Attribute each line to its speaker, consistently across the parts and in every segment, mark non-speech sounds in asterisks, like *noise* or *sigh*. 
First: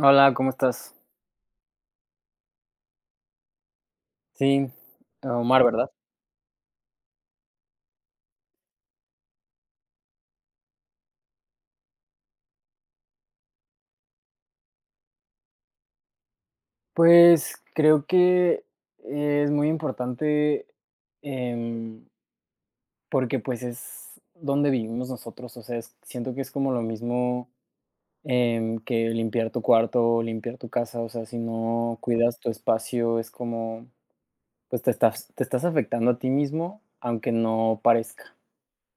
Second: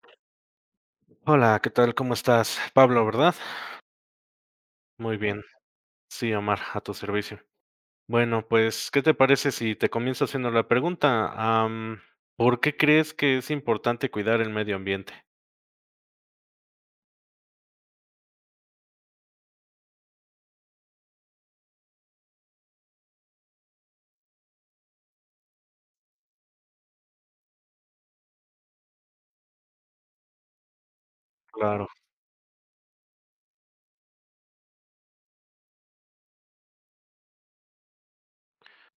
Speaker 1: Hola, ¿cómo estás?
Speaker 2: Hola ¿Que tal? ¿Cómo estás? Pablo. ¿Verdad?
Speaker 1: Sí,
Speaker 2: Muy bien.
Speaker 1: Omar, ¿verdad?
Speaker 2: Sí, Omar, a tu servicio. Bueno, pues, ¿qué te parece si te comienzo haciendo la pregunta? Am, ¿por qué crees que es importante cuidar el medio ambiente?
Speaker 1: Pues, creo que es muy importante, em porque, pues, es donde vivimos nosotros, o sea es, siento que es como lo mismo en que limpiar tu cuarto, limpiar tu casa, o sea, si
Speaker 2: Claro.
Speaker 1: no cuidas tu espacio es como, pues, te estás te estás afectando a ti mismo aunque no parezca.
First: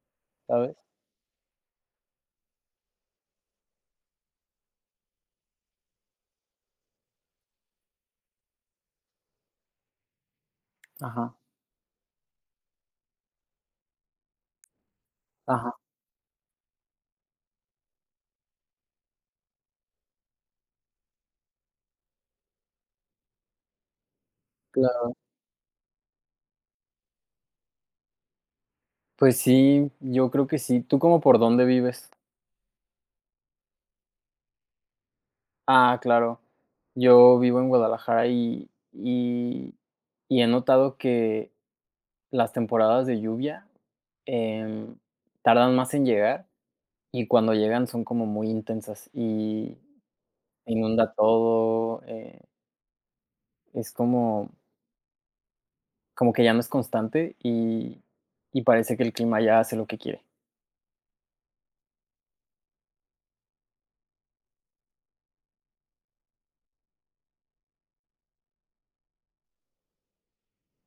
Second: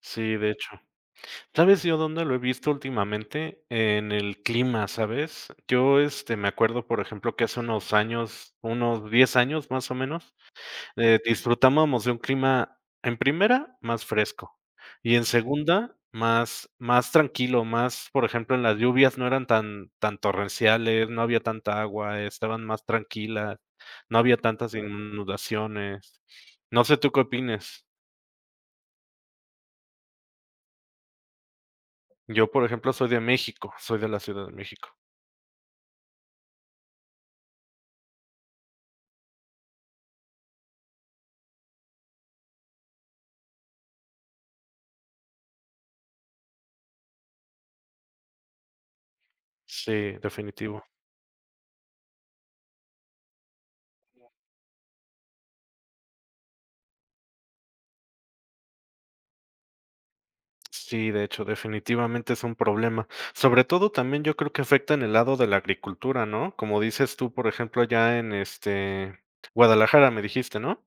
Speaker 2: Sí, de hecho.
Speaker 1: ¿Sabes?
Speaker 2: ¿Sabes yo dónde lo he visto últimamente? En el clima, ¿sabes? Yo, este, me acuerdo, por ejemplo, que hace unos años, unos 10 años, más o menos, eh,
Speaker 1: Ajá.
Speaker 2: disfrutábamos de un clima, en primera, más fresco. Y en
Speaker 1: Ajá.
Speaker 2: segunda, más más tranquilo, más, por ejemplo, en las lluvias no eran tan tan torrenciales, no había tanta agua, estaban más tranquila, no había tantas
Speaker 1: Claro.
Speaker 2: inundaciones. No sé tú, ¿qué opines?
Speaker 1: Pues sí, yo creo que sí, ¿tú como por dónde vives?
Speaker 2: Yo, por ejemplo, soy de México, soy de la Ciudad de México.
Speaker 1: Ah, claro, yo vivo en Guadalajara, y y y he notado que las temporadas de lluvia, eh, tardan más en llegar, y cuando llegan son como muy intensas, y
Speaker 2: Sí, definitivo.
Speaker 1: inunda todo, eh es como como que ya no es constante, y y parece que el clima ya hace lo que quiere.
Speaker 2: Sí, de hecho, definitivamente, es un problema. Sobre todo, también yo creo que afecta en el lado de la agricultura, ¿no?, como dices tú, por ejemplo, allá en, este, Guadalajara, ¿me dijiste, no?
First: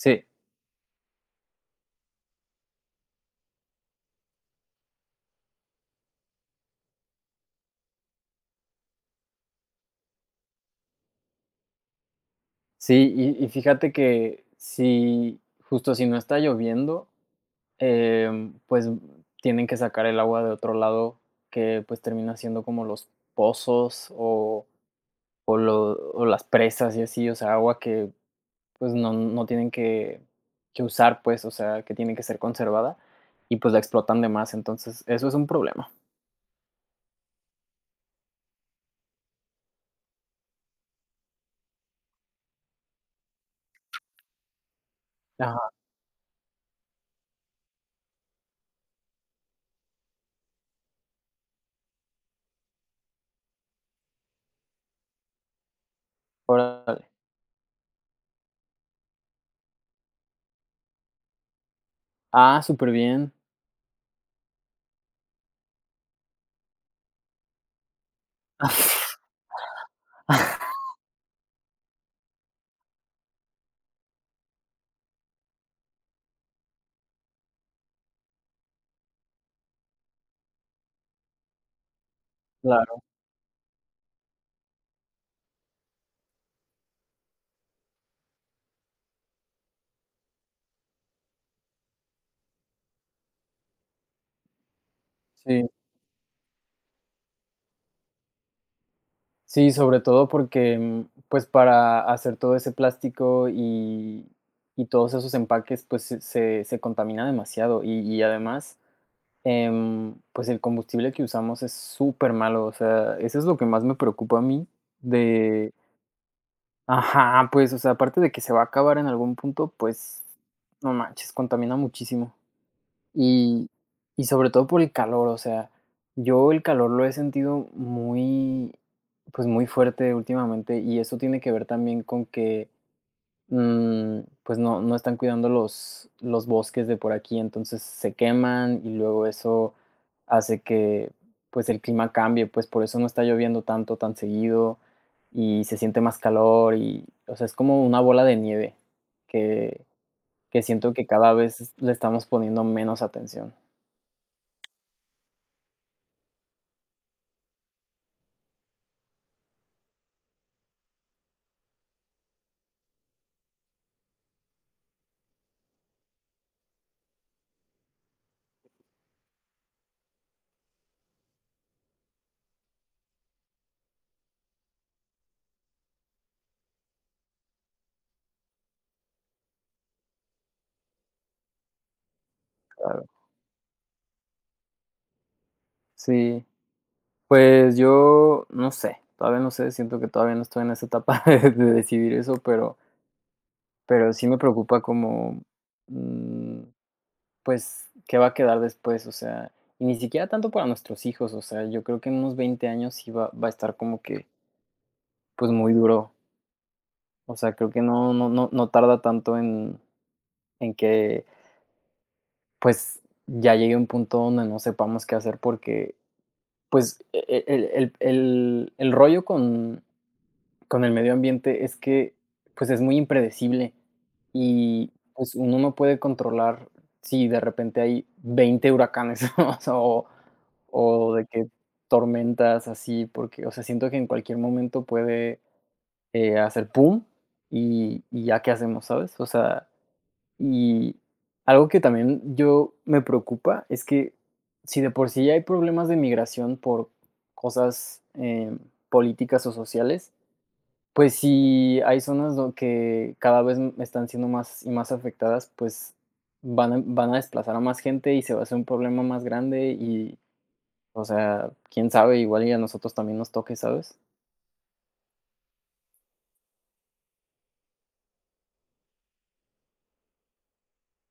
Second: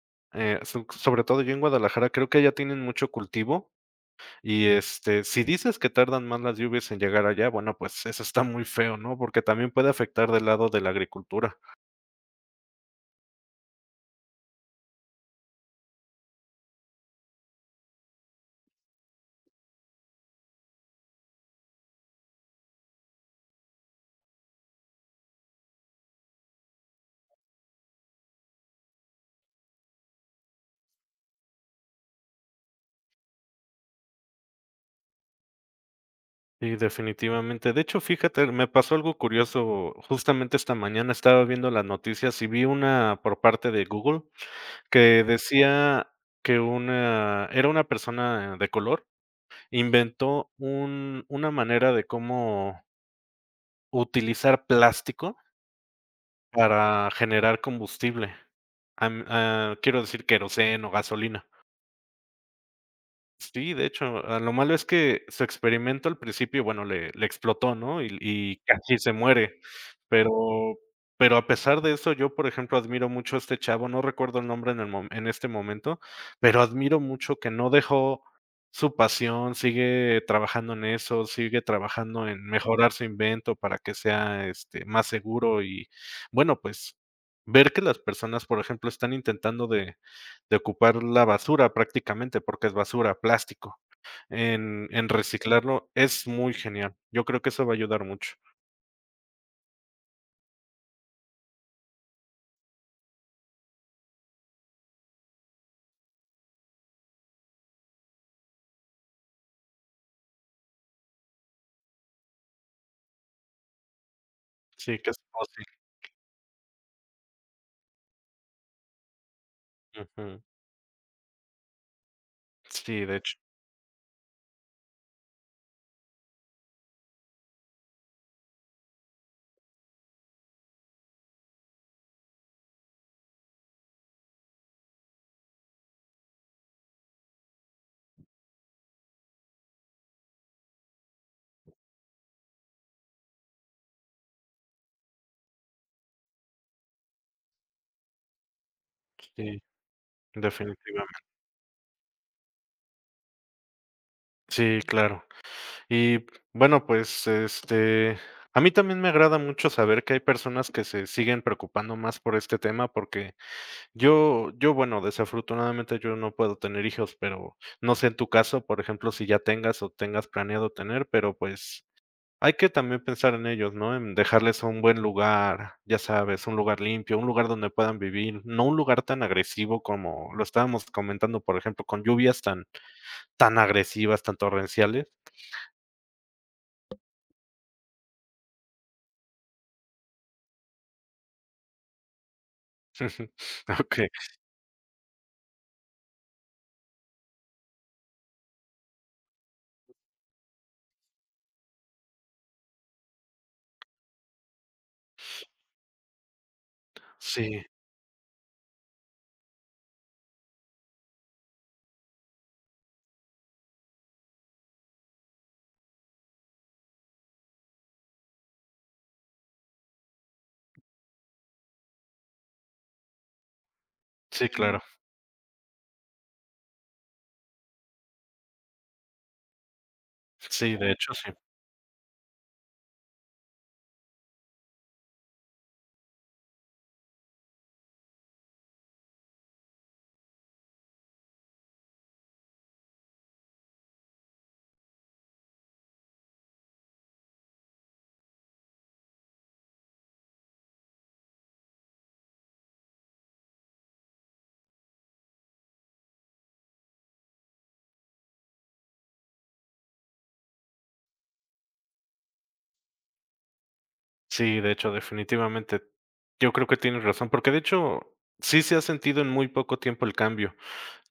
Speaker 1: Sí.
Speaker 2: Eh, su sobre todo yo en Guadalajara creo que allá tienen mucho cultivo y, este, si dices que tardan más las lluvias en llegar allá, bueno, pues, eso está muy feo, ¿no?, porque también puede afectar del lado de la agricultura.
Speaker 1: Sí, y y fíjate que, si, justo, si no está lloviendo, em, pues, tienen que sacar el agua de otro lado que, pues, termina siendo como los pozos, o o lo o las presas y así, o sea, agua que, pues, no no tienen que que usar pues, o sea, que tiene que ser conservada, y pues la explotan de más, entonces, eso es un problema.
Speaker 2: Y definitivamente, de hecho fíjate, er me pasó algo curioso, justamente esta mañana, estaba viendo las noticias, y vi una por parte de Google que
Speaker 1: Ajá.
Speaker 2: decía que una era una persona de color. Inventó un una manera de como utilizar plástico
Speaker 1: Órale.
Speaker 2: para generar combustible. Am, ah, quiero decir queroseno o gasolina.
Speaker 1: Ah, súper bien.
Speaker 2: Sí, de hecho, a lo malo es que su experimento al principio, bueno, le le explotó, ¿no? Y, l y casi se muere. Pero pero a pesar de eso, yo, por ejemplo, admiro mucho a este chavo, no recuerdo el nombre en el mo en este momento, pero admiro mucho que no dejó su pasión, sigue trabajando en eso, sigue trabajando en mejorar
Speaker 1: Claro.
Speaker 2: su invento para que sea, este, más seguro y bueno, pues, ver que las personas, por ejemplo están intentando de de ocupar la basura prácticamente porque es basura, plástico, en en
Speaker 1: Sí.
Speaker 2: reciclarlo es muy genial. Yo creo que eso va a ayudar mucho.
Speaker 1: Sí, sobre todo porque, mm, pues, para hacer todo ese plástico, y, y todos esos empaques, pues, se se se contamina demasiado, y y, además, em, pues, el combustible que usamos es supermalo, o sea, eso es lo que más me preocupa a mí
Speaker 2: Sí, que es todo sí.
Speaker 1: de ajá, pues, o sea, aparte de que se va a acabar en algún punto, pues,
Speaker 2: Ujú.
Speaker 1: no manches, contamina muchísimo.
Speaker 2: Sí, de hech
Speaker 1: Y, y sobre todo por el calor, o sea, yo el calor lo he sentido muy, pues, muy fuerte últimamente, y eso tiene que ver también con que, mm, pues, no no están cuidando los los bosques de por aquí, entonces se queman y luego eso hace que, pues el clima cambie, pues, por eso no está lloviendo tanto, tan seguido, y se siente más calor y, o sea, es como una bola de nieve
Speaker 2: Sí,
Speaker 1: que que siento que
Speaker 2: definitivamen
Speaker 1: cada vez le estamos poniendo menos atención.
Speaker 2: Sí, claro. Y, bueno, pues, este a mí también me agrada mucho saber que hay personas que se siguen preocupando más por este tema porque yo yo bueno, desafortunadamente yo no puedo tener hijos, pero, no sé en tu caso, por ejemplo, si ya tengas o tengas planeado tener, pero, pues, hay que también pensar en ellos, ¿no? En dejarles un buen lugar, ya sabes, un lugar limpio, un lugar donde puedan vivir, no un lugar tan agresivo como lo estábamos comentando, por ejemplo, con lluvias tan
Speaker 1: Claro.
Speaker 2: tan agresivas, tan torrenciales.
Speaker 1: Sí, pues yo, no sé, todavía no sé, siento que todavía no estoy en esa etapa de de decidir eso
Speaker 2: *chuckles* Okey.
Speaker 1: pero sí me preocupa como, mm, pues, ¿qué va a quedar después? O sea, y ni siquiera tanto para nuestros hijos, o sea, yo creo que en unos 20 años sí va va a estar como que pues, muy duro. O sea,
Speaker 2: Sí.
Speaker 1: creo que no no no no tarda tanto en en que pues, ya llegue un punto donde no sepamos qué hacer, porque, pues, e e el el el el rollo con con el medio ambiente es que, pues, es muy impredecible,
Speaker 2: Sí, claro.
Speaker 1: y, pues, uno no puede controlar si de repente, hay 20 huracanes, *chuckles* o
Speaker 2: Sí, de
Speaker 1: o
Speaker 2: hecho,
Speaker 1: de
Speaker 2: sí.
Speaker 1: que tormentas así, porque, o sea, siento que en cualquier momento puede, eh, hacer pum, y y ya qué hacemos, ¿sabes? O sea, y algo que también yo me preocupa es que, si de por sí hay problemas de migración por cosas, em, políticas o sociales, pues, si hay zonas dond que cada vez están siendo más y más afectadas, pues, van a van a desplazar a más gente, y se va a hacer un problema más grande y, o sea, quién sabe, igual y a nosotros también nos toque, ¿sabes?
Speaker 2: Sí, de hecho, definitivamente. Yo creo que tienes razón, porque de hecho, sí se ha sentido en muy poco tiempo el cambio.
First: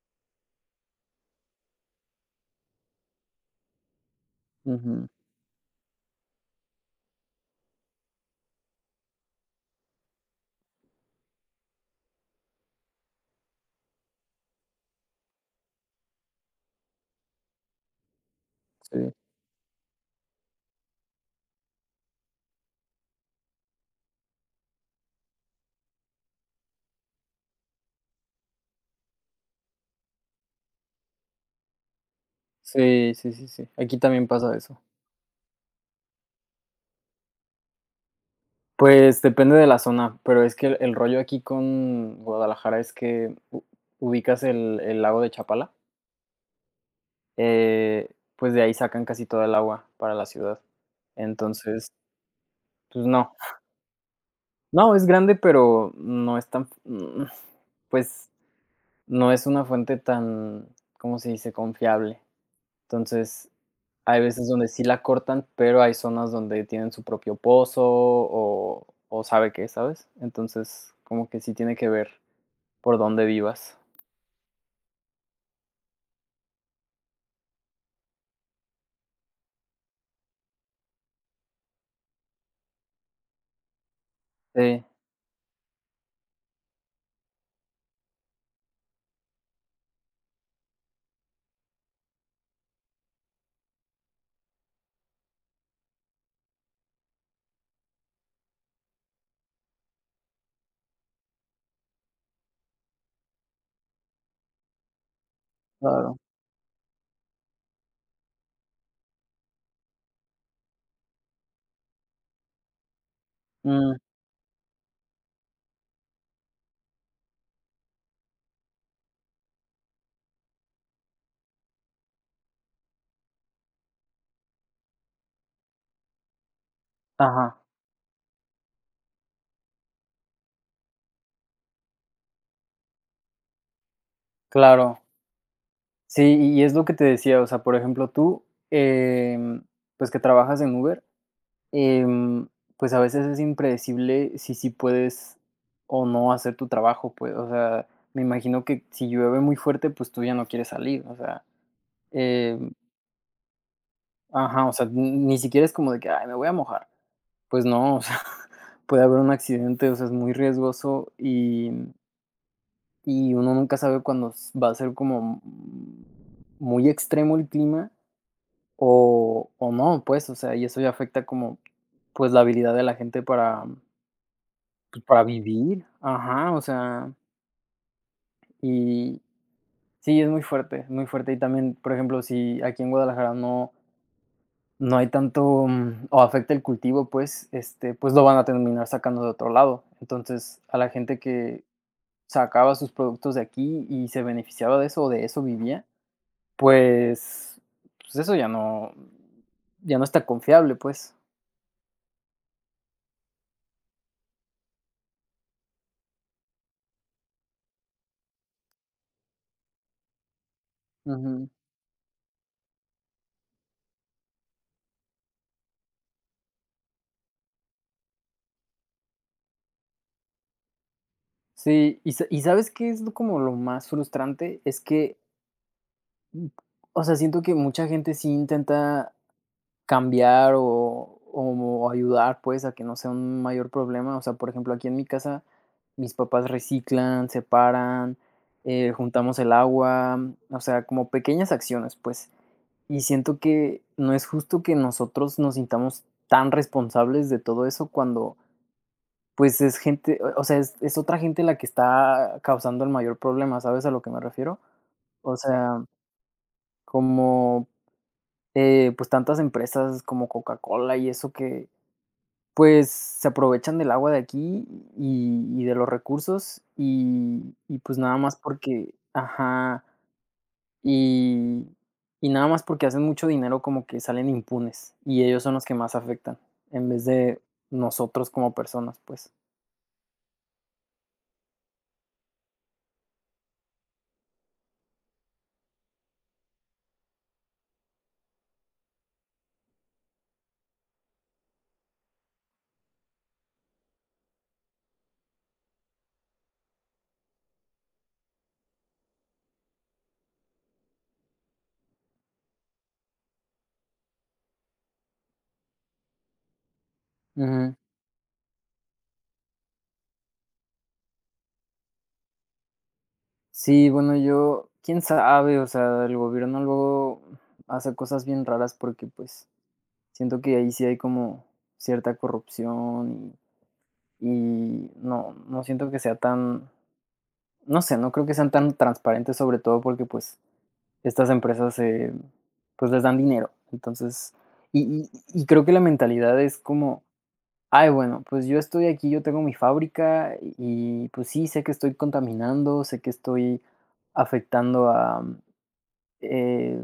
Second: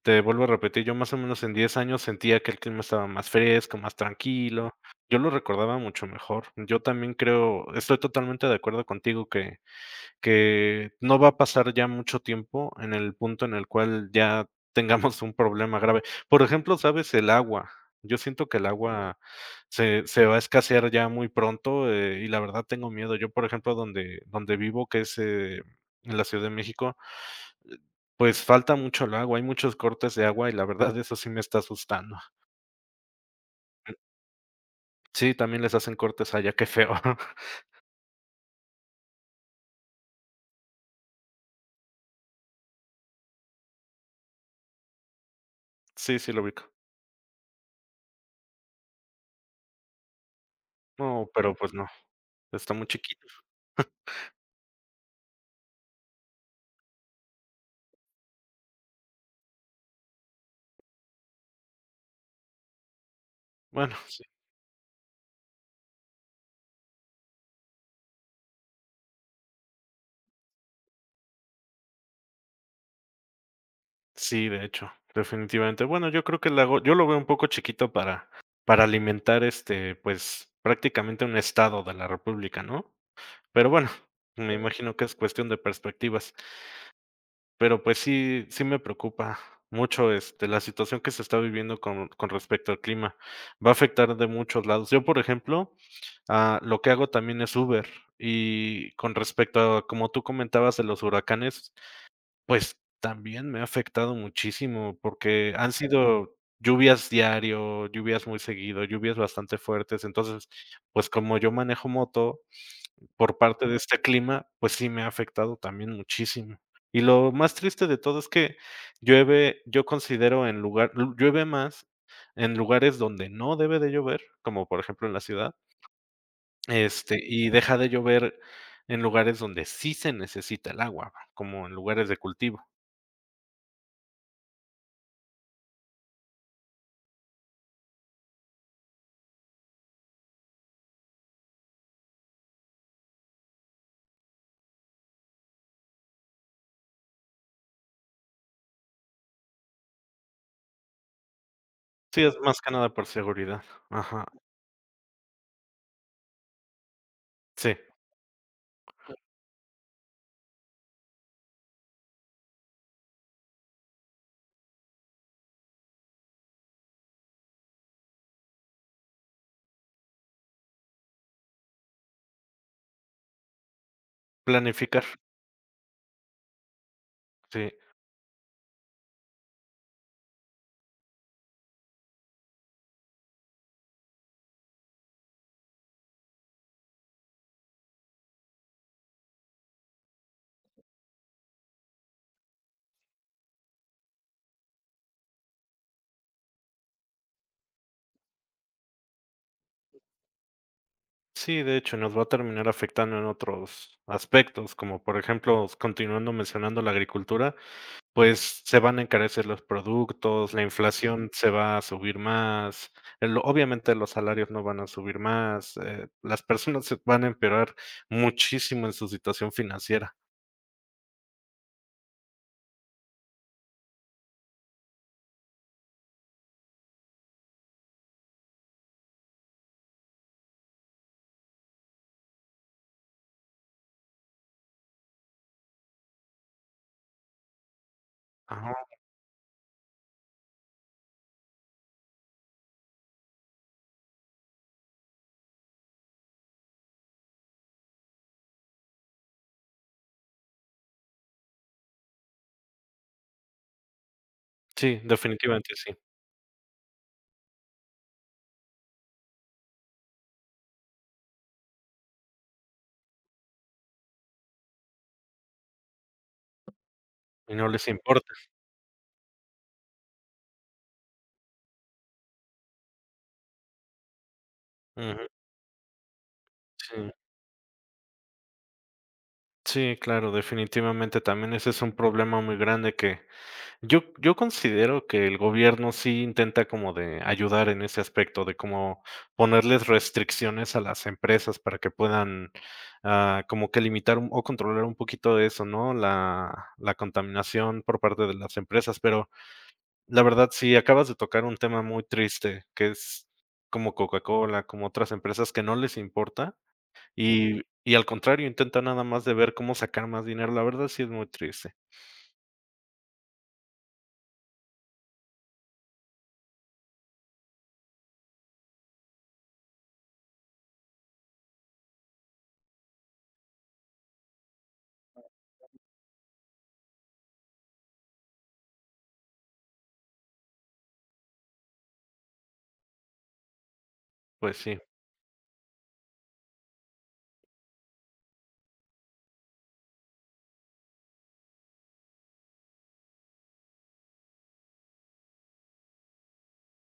Speaker 2: Te vuelvo a repetir, yo más o menos en 10 años sentía que el clima estaba más fresco, más tranquilo,
Speaker 1: Ujú.
Speaker 2: yo lo recordaba mucho mejor. Yo también creo estoy totalmente de acuerdo contigo que que no va a pasar ya mucho tiempo en el punto en el cual ya tengamos un problema grave. Por ejemplo, sabes, el agua, yo siento que el
Speaker 1: Sí.
Speaker 2: agua se se va a escasear ya muy pronto, eh, y la verdad tengo miedo. Yo, por ejemplo, donde donde vivo, que es, eh, en la Ciudad de México, eh, pues, falta mucho el agua, hay muchos cortes de agua y la verdad eso sí me está asustando.
Speaker 1: Sí, sí, sí, sí. Aquí también pasa eso.
Speaker 2: Sí, también les hacen cortes allá, qué feo. *chuckles*
Speaker 1: Pues, depende de la zona, pero es que el el rollo aquí con Guadalajara es que ¿u ubicas el el lago de Chapala?
Speaker 2: Sí, sí lo ubico.
Speaker 1: Eh, pues, de ahí sacan casi toda el agua para la ciudad.
Speaker 2: No, pero, pues, no.
Speaker 1: Entonces
Speaker 2: Está muy
Speaker 1: Pues,
Speaker 2: chiquitos.
Speaker 1: no. *chuckles*
Speaker 2: *chuckles*
Speaker 1: No, es grande, pero no es tan fu mm, pues, no es una fuente tan, ¿cómo se dice? Confiable. Entonces,
Speaker 2: Bueno,
Speaker 1: hay
Speaker 2: sí.
Speaker 1: veces donde sí la cortan, pero hay zonas donde tienen su propio pozo, o o sabe qué, ¿sabes? Entonces, como que sí tiene que ver por dónde vivas.
Speaker 2: Sí, de hecho, definitivamente. Bueno, yo creo que le hago yo lo veo un poco chiquito para para alimentar, este, pues, prácticamente un estado de la república, ¿no? Pero bueno, me
Speaker 1: Sí.
Speaker 2: imagino que es cuestión de perspectivas. Pero, pues, sí, sí me preocupa mucho, este, la situación que se está viviendo con con respecto al clima, va a afectar de muchos lados. Yo, por ejemplo, ah, lo que hago también es Uber, y con respecto a como tú comentabas de los huracanes, pues, también me ha afectado muchísimo, porque han
Speaker 1: Claro.
Speaker 2: sido lluvias diario, lluvias muy seguido, lluvias bastante fuertes. Entonces, pues, como yo manejo moto, por parte de
Speaker 1: Mm.
Speaker 2: este clima, pues sí me ha afectado también muchísimo. Y lo más triste de todo es que llueve, yo considero en lugar llu llueve más en lugares donde no debe de llover, como, por ejemplo, en la ciudad. Este, y
Speaker 1: Ajá.
Speaker 2: deja de llover en lugares donde sí se necesita el agua, va, como en lugares de cultivo.
Speaker 1: Claro. Sí, y y es lo que te decía, o sea, por ejemplo, tú, em, pues, que trabajas en Uber, em, pues, a veces es impredecible si sí puedes o no hacer tu trabajo, pues, o sea, me imagino que si llueve muy fuerte, pues, tú ya no quieres salir, o sea,
Speaker 2: Sí, es
Speaker 1: eh
Speaker 2: más que nada por seguridad. Ajá.
Speaker 1: Ajá, o sea, ni siquiera es como de que: "Ay, me voy a mojar". Pues,
Speaker 2: Sí.
Speaker 1: no, o sea, *chuckles* puede haber un accidente, o sea, es muy riesgoso y y uno nunca sabe cuándo s va a ser como mm muy extremo el clima o o no, pues, o sea, y eso ya afecta como, pues, la habilidad de la gente para pues,
Speaker 2: Planificar.
Speaker 1: para vivir, ajá, o sea
Speaker 2: Sí.
Speaker 1: Y. Sí es muy fuerte, muy fuerte, y también, por ejemplo, si, aquí en Guadalajara no no hay tanto, mm, o afecta el cultivo, pues, este, pues, lo van a terminar sacando de otro lado. Entonces, a la gente que sacaba sus productos de aquí y se beneficiaba de eso, o de eso vivía, pues pues, eso ya no ya no es tan confiable, pues.
Speaker 2: Sí, de hecho, nos va a terminar afectando en otros aspectos, como por ejemplo, s continuando mencionando la agricultura, pues se van a encarecer los productos, la inflación
Speaker 1: Ujú.
Speaker 2: se va a subir más, el obviamente los salarios no van a subir más, eh, las personas se van a empeorar muchísimo en su situación financiera.
Speaker 1: Sí, ¿y y sabes qué es lo como lo más frustrante? Es que o sea, siento que mucha gente sí intenta cambiar o o como ayudar pues, a que no sea un mayor problema. O sea, por ejemplo, aquí en mi casa, mis papás reciclan, separan, eh, juntamos el agua, o sea, como pequeñas acciones, pues, y siento que no es justo que nosotros nos sintamos tan responsables de todo eso cuando, pues, es gente, o eh o sea, es es otra gente la que está causando el mayor problema, ¿sabes a lo que me refiero?
Speaker 2: Sí,
Speaker 1: O
Speaker 2: definitivamente
Speaker 1: sea
Speaker 2: sí.
Speaker 1: como, eh, pues, tantas empresas, como Coca-Cola y eso que, pues, se aprovechan del agua de aquí, y y de los recursos, y
Speaker 2: Y no
Speaker 1: y
Speaker 2: les
Speaker 1: pues nada
Speaker 2: importa.
Speaker 1: más porque ajá, y, y nada más porque hacen mucho dinero, como que salen impunes, y
Speaker 2: Ujú.
Speaker 1: ellos son los que más afectan, en vez
Speaker 2: Sí.
Speaker 1: de nosotros como personas, pues.
Speaker 2: Sí, claro, definitivamente también ese es un problema muy grande que, yo yo considero que el gobierno sí intenta como de, ayudar en ese aspecto, de como ponerles restricciones a las empresas para que puedan, ah, como que limitar un o controlar un poquito de eso, ¿no? La la contaminación por parte de las empresas, pero la verdad, si acabas de tocar un tema muy triste, que es como Coca-Cola, como otras empresas que no les importa, y
Speaker 1: Ujú.
Speaker 2: y al contrario, intentan nada más de ver cómo sacar más dinero, la verdad sí es muy triste.
Speaker 1: Sí, bueno, yo, ¿quién sabe? O sea, el gobierno luego, mm, hace cosas bien raras porque, pues, siento que ahí sí hay como cierta corrupción, y y no no
Speaker 2: *unintelligible*
Speaker 1: siento que sea tan, no sé, no creo que sean tan transparentes, sobre todo porque, pues, estas empresas se pues, les dan dinero. Entonces,
Speaker 2: Pues sí.
Speaker 1: y y y creo que la mentalidad es como: "Ay, bueno, pues yo estoy aquí, yo tengo mi fábrica, y y, pues sí, sé que estoy contaminando, sé que estoy afectando a eh,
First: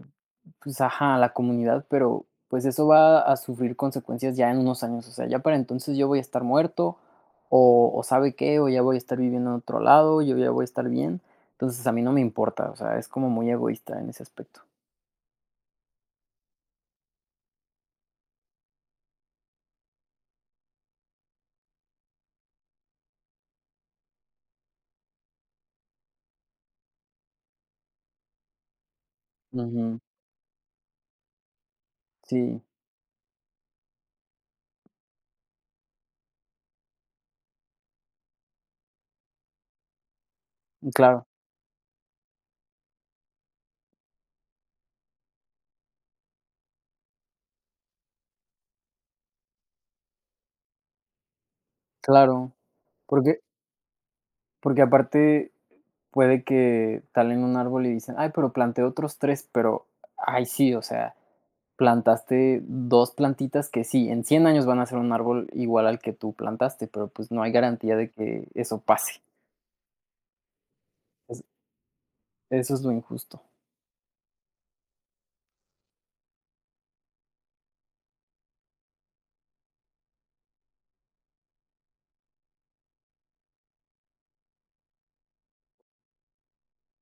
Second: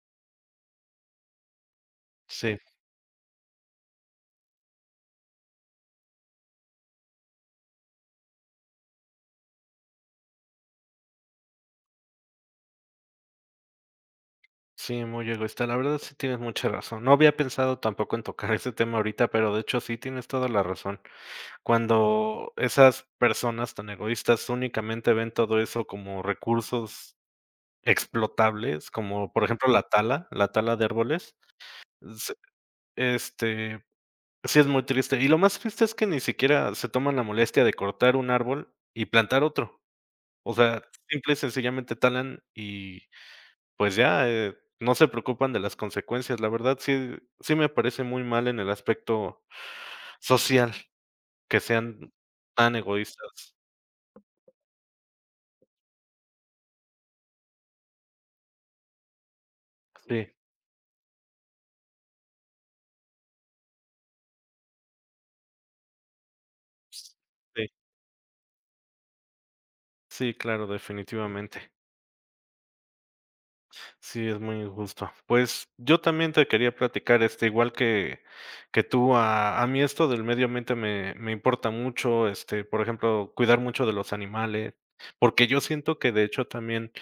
Speaker 1: pues, ajá, a la comunidad, pero,
Speaker 2: Sí.
Speaker 1: pues, eso va a sufrir consecuencias ya en unos años, o sea, ya para entonces yo voy a estar muerto, o o ¿sabe qué? O ya voy a estar viviendo en otro lado, yo ya voy a estar bien. Entonces, a mí no me importa", o sea, es como muy egoísta en ese aspecto.
Speaker 2: Sí, muy egoísta, la verdad, sí tienes mucha razón. No había pensado tampoco en tocar ese tema ahorita, pero de hecho sí tienes toda la razón. Cuando esas personas tan egoístas únicamente ven todo eso como recursos explotables, como por ejemplo la
Speaker 1: Ujú.
Speaker 2: tala, la tala de árboles, se
Speaker 1: Sí.
Speaker 2: este, sí es muy triste, y lo más triste es que ni siquiera se toman la molestia de cortar 1 árbol y plantar otro. O sea,
Speaker 1: Claro.
Speaker 2: simple y sencillamente talan y, pues ya, eh, no se preocupan de las consecuencias. La verdad, sí sí me parece muy mal en el aspecto social. Que sean, m
Speaker 1: Claro,
Speaker 2: tan
Speaker 1: porque
Speaker 2: egoístas.
Speaker 1: porque, aparte, puede que talen 1 árbol y dicen: "Ay, pero planté otros 3", pero,
Speaker 2: Sí.
Speaker 1: ay, sí, o sea, plantaste 2 plantitas que sí, en 100 años van a ser 1 árbol igual al que tú plantaste, pero, pues, no hay
Speaker 2: Sí.
Speaker 1: garantía de que eso pase.
Speaker 2: Sí, claro,
Speaker 1: Eso
Speaker 2: definitivamente.
Speaker 1: Eso es lo injusto.
Speaker 2: Sí, es muy injusto. Pues, yo también te quería platicar, este, igual que que tú, a a mí esto del medio ambiente me me importa mucho. Este, por ejemplo, cuidar mucho de los animales, porque yo siento que, de hecho, también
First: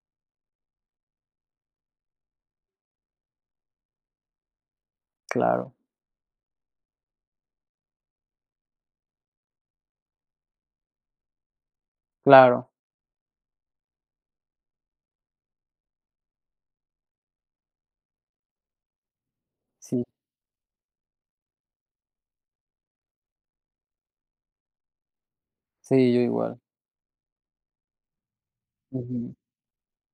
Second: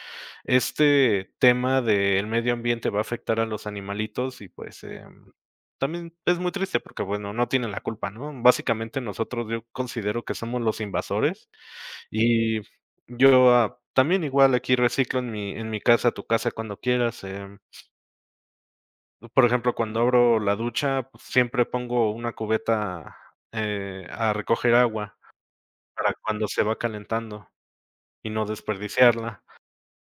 Speaker 2: este tema del medio ambiente va a afectar a los animalitos. Y, pues, em,
Speaker 1: Claro.
Speaker 2: también es muy triste, porque, bueno, no tienen la culpa, ¿no? Básicamente, nosotros, yo considero que somos los invasores. Y
Speaker 1: Claro.
Speaker 2: yo, ah, también igual aquí reciclo en mi en mi casa, tu casa cuando quieras, em Mm, por ejemplo, cuando
Speaker 1: Sí.
Speaker 2: abro la ducha, pues, siempre pongo una cubeta, eh, a recoger agua
Speaker 1: Sí,
Speaker 2: para
Speaker 1: yo
Speaker 2: cuando
Speaker 1: igual.
Speaker 2: se va calentando y no
Speaker 1: Ujú.
Speaker 2: desperdiciarla.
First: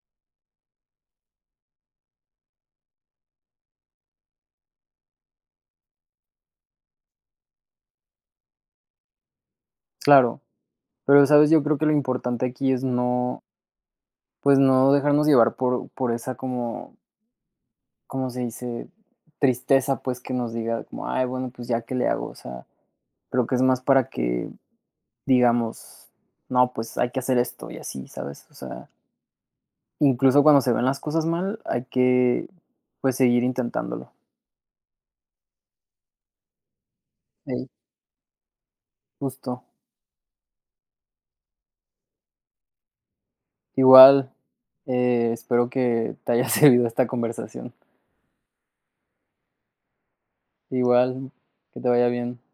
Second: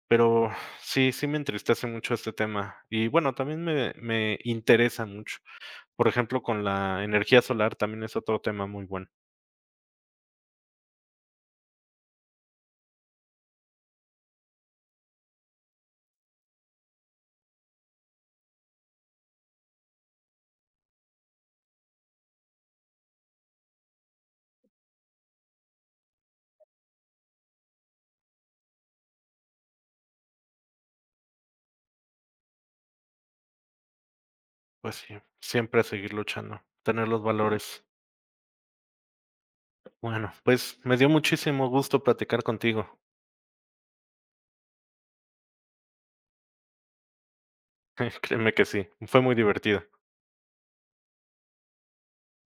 Speaker 2: Pero sí, sí me entristece mucho este tema, y, bueno, también me me interesa mucho. Por ejemplo, con la energía solar también es otro tema muy bueno.
Speaker 1: Claro, pero, ¿sabes? Yo creo que lo importante aquí es no pues, no dejarnos llevar por por esa como ¿cómo se dice? Tristeza, pues, que nos diga como: "Ay, bueno, pues, ya, ¿qué le hago?" O sea, creo que es más para que digamos: "No, pues, hay que hacer esto, y así", ¿sabes? O sea incluso, cuando se ven las cosas mal, hay que, pues, seguir intentándolo.
Speaker 2: Pues sí, siempre a seguir luchando, tener los
Speaker 1: Sí.
Speaker 2: valores.
Speaker 1: Justo.
Speaker 2: Bueno, pues, me dio muchísimo gusto platicar contigo.
Speaker 1: Igual, espero que te haya servido esta conversación.
Speaker 2: *chuckles* Créeme que sí, fue muy divertido.
Speaker 1: Igual, que te vaya bien.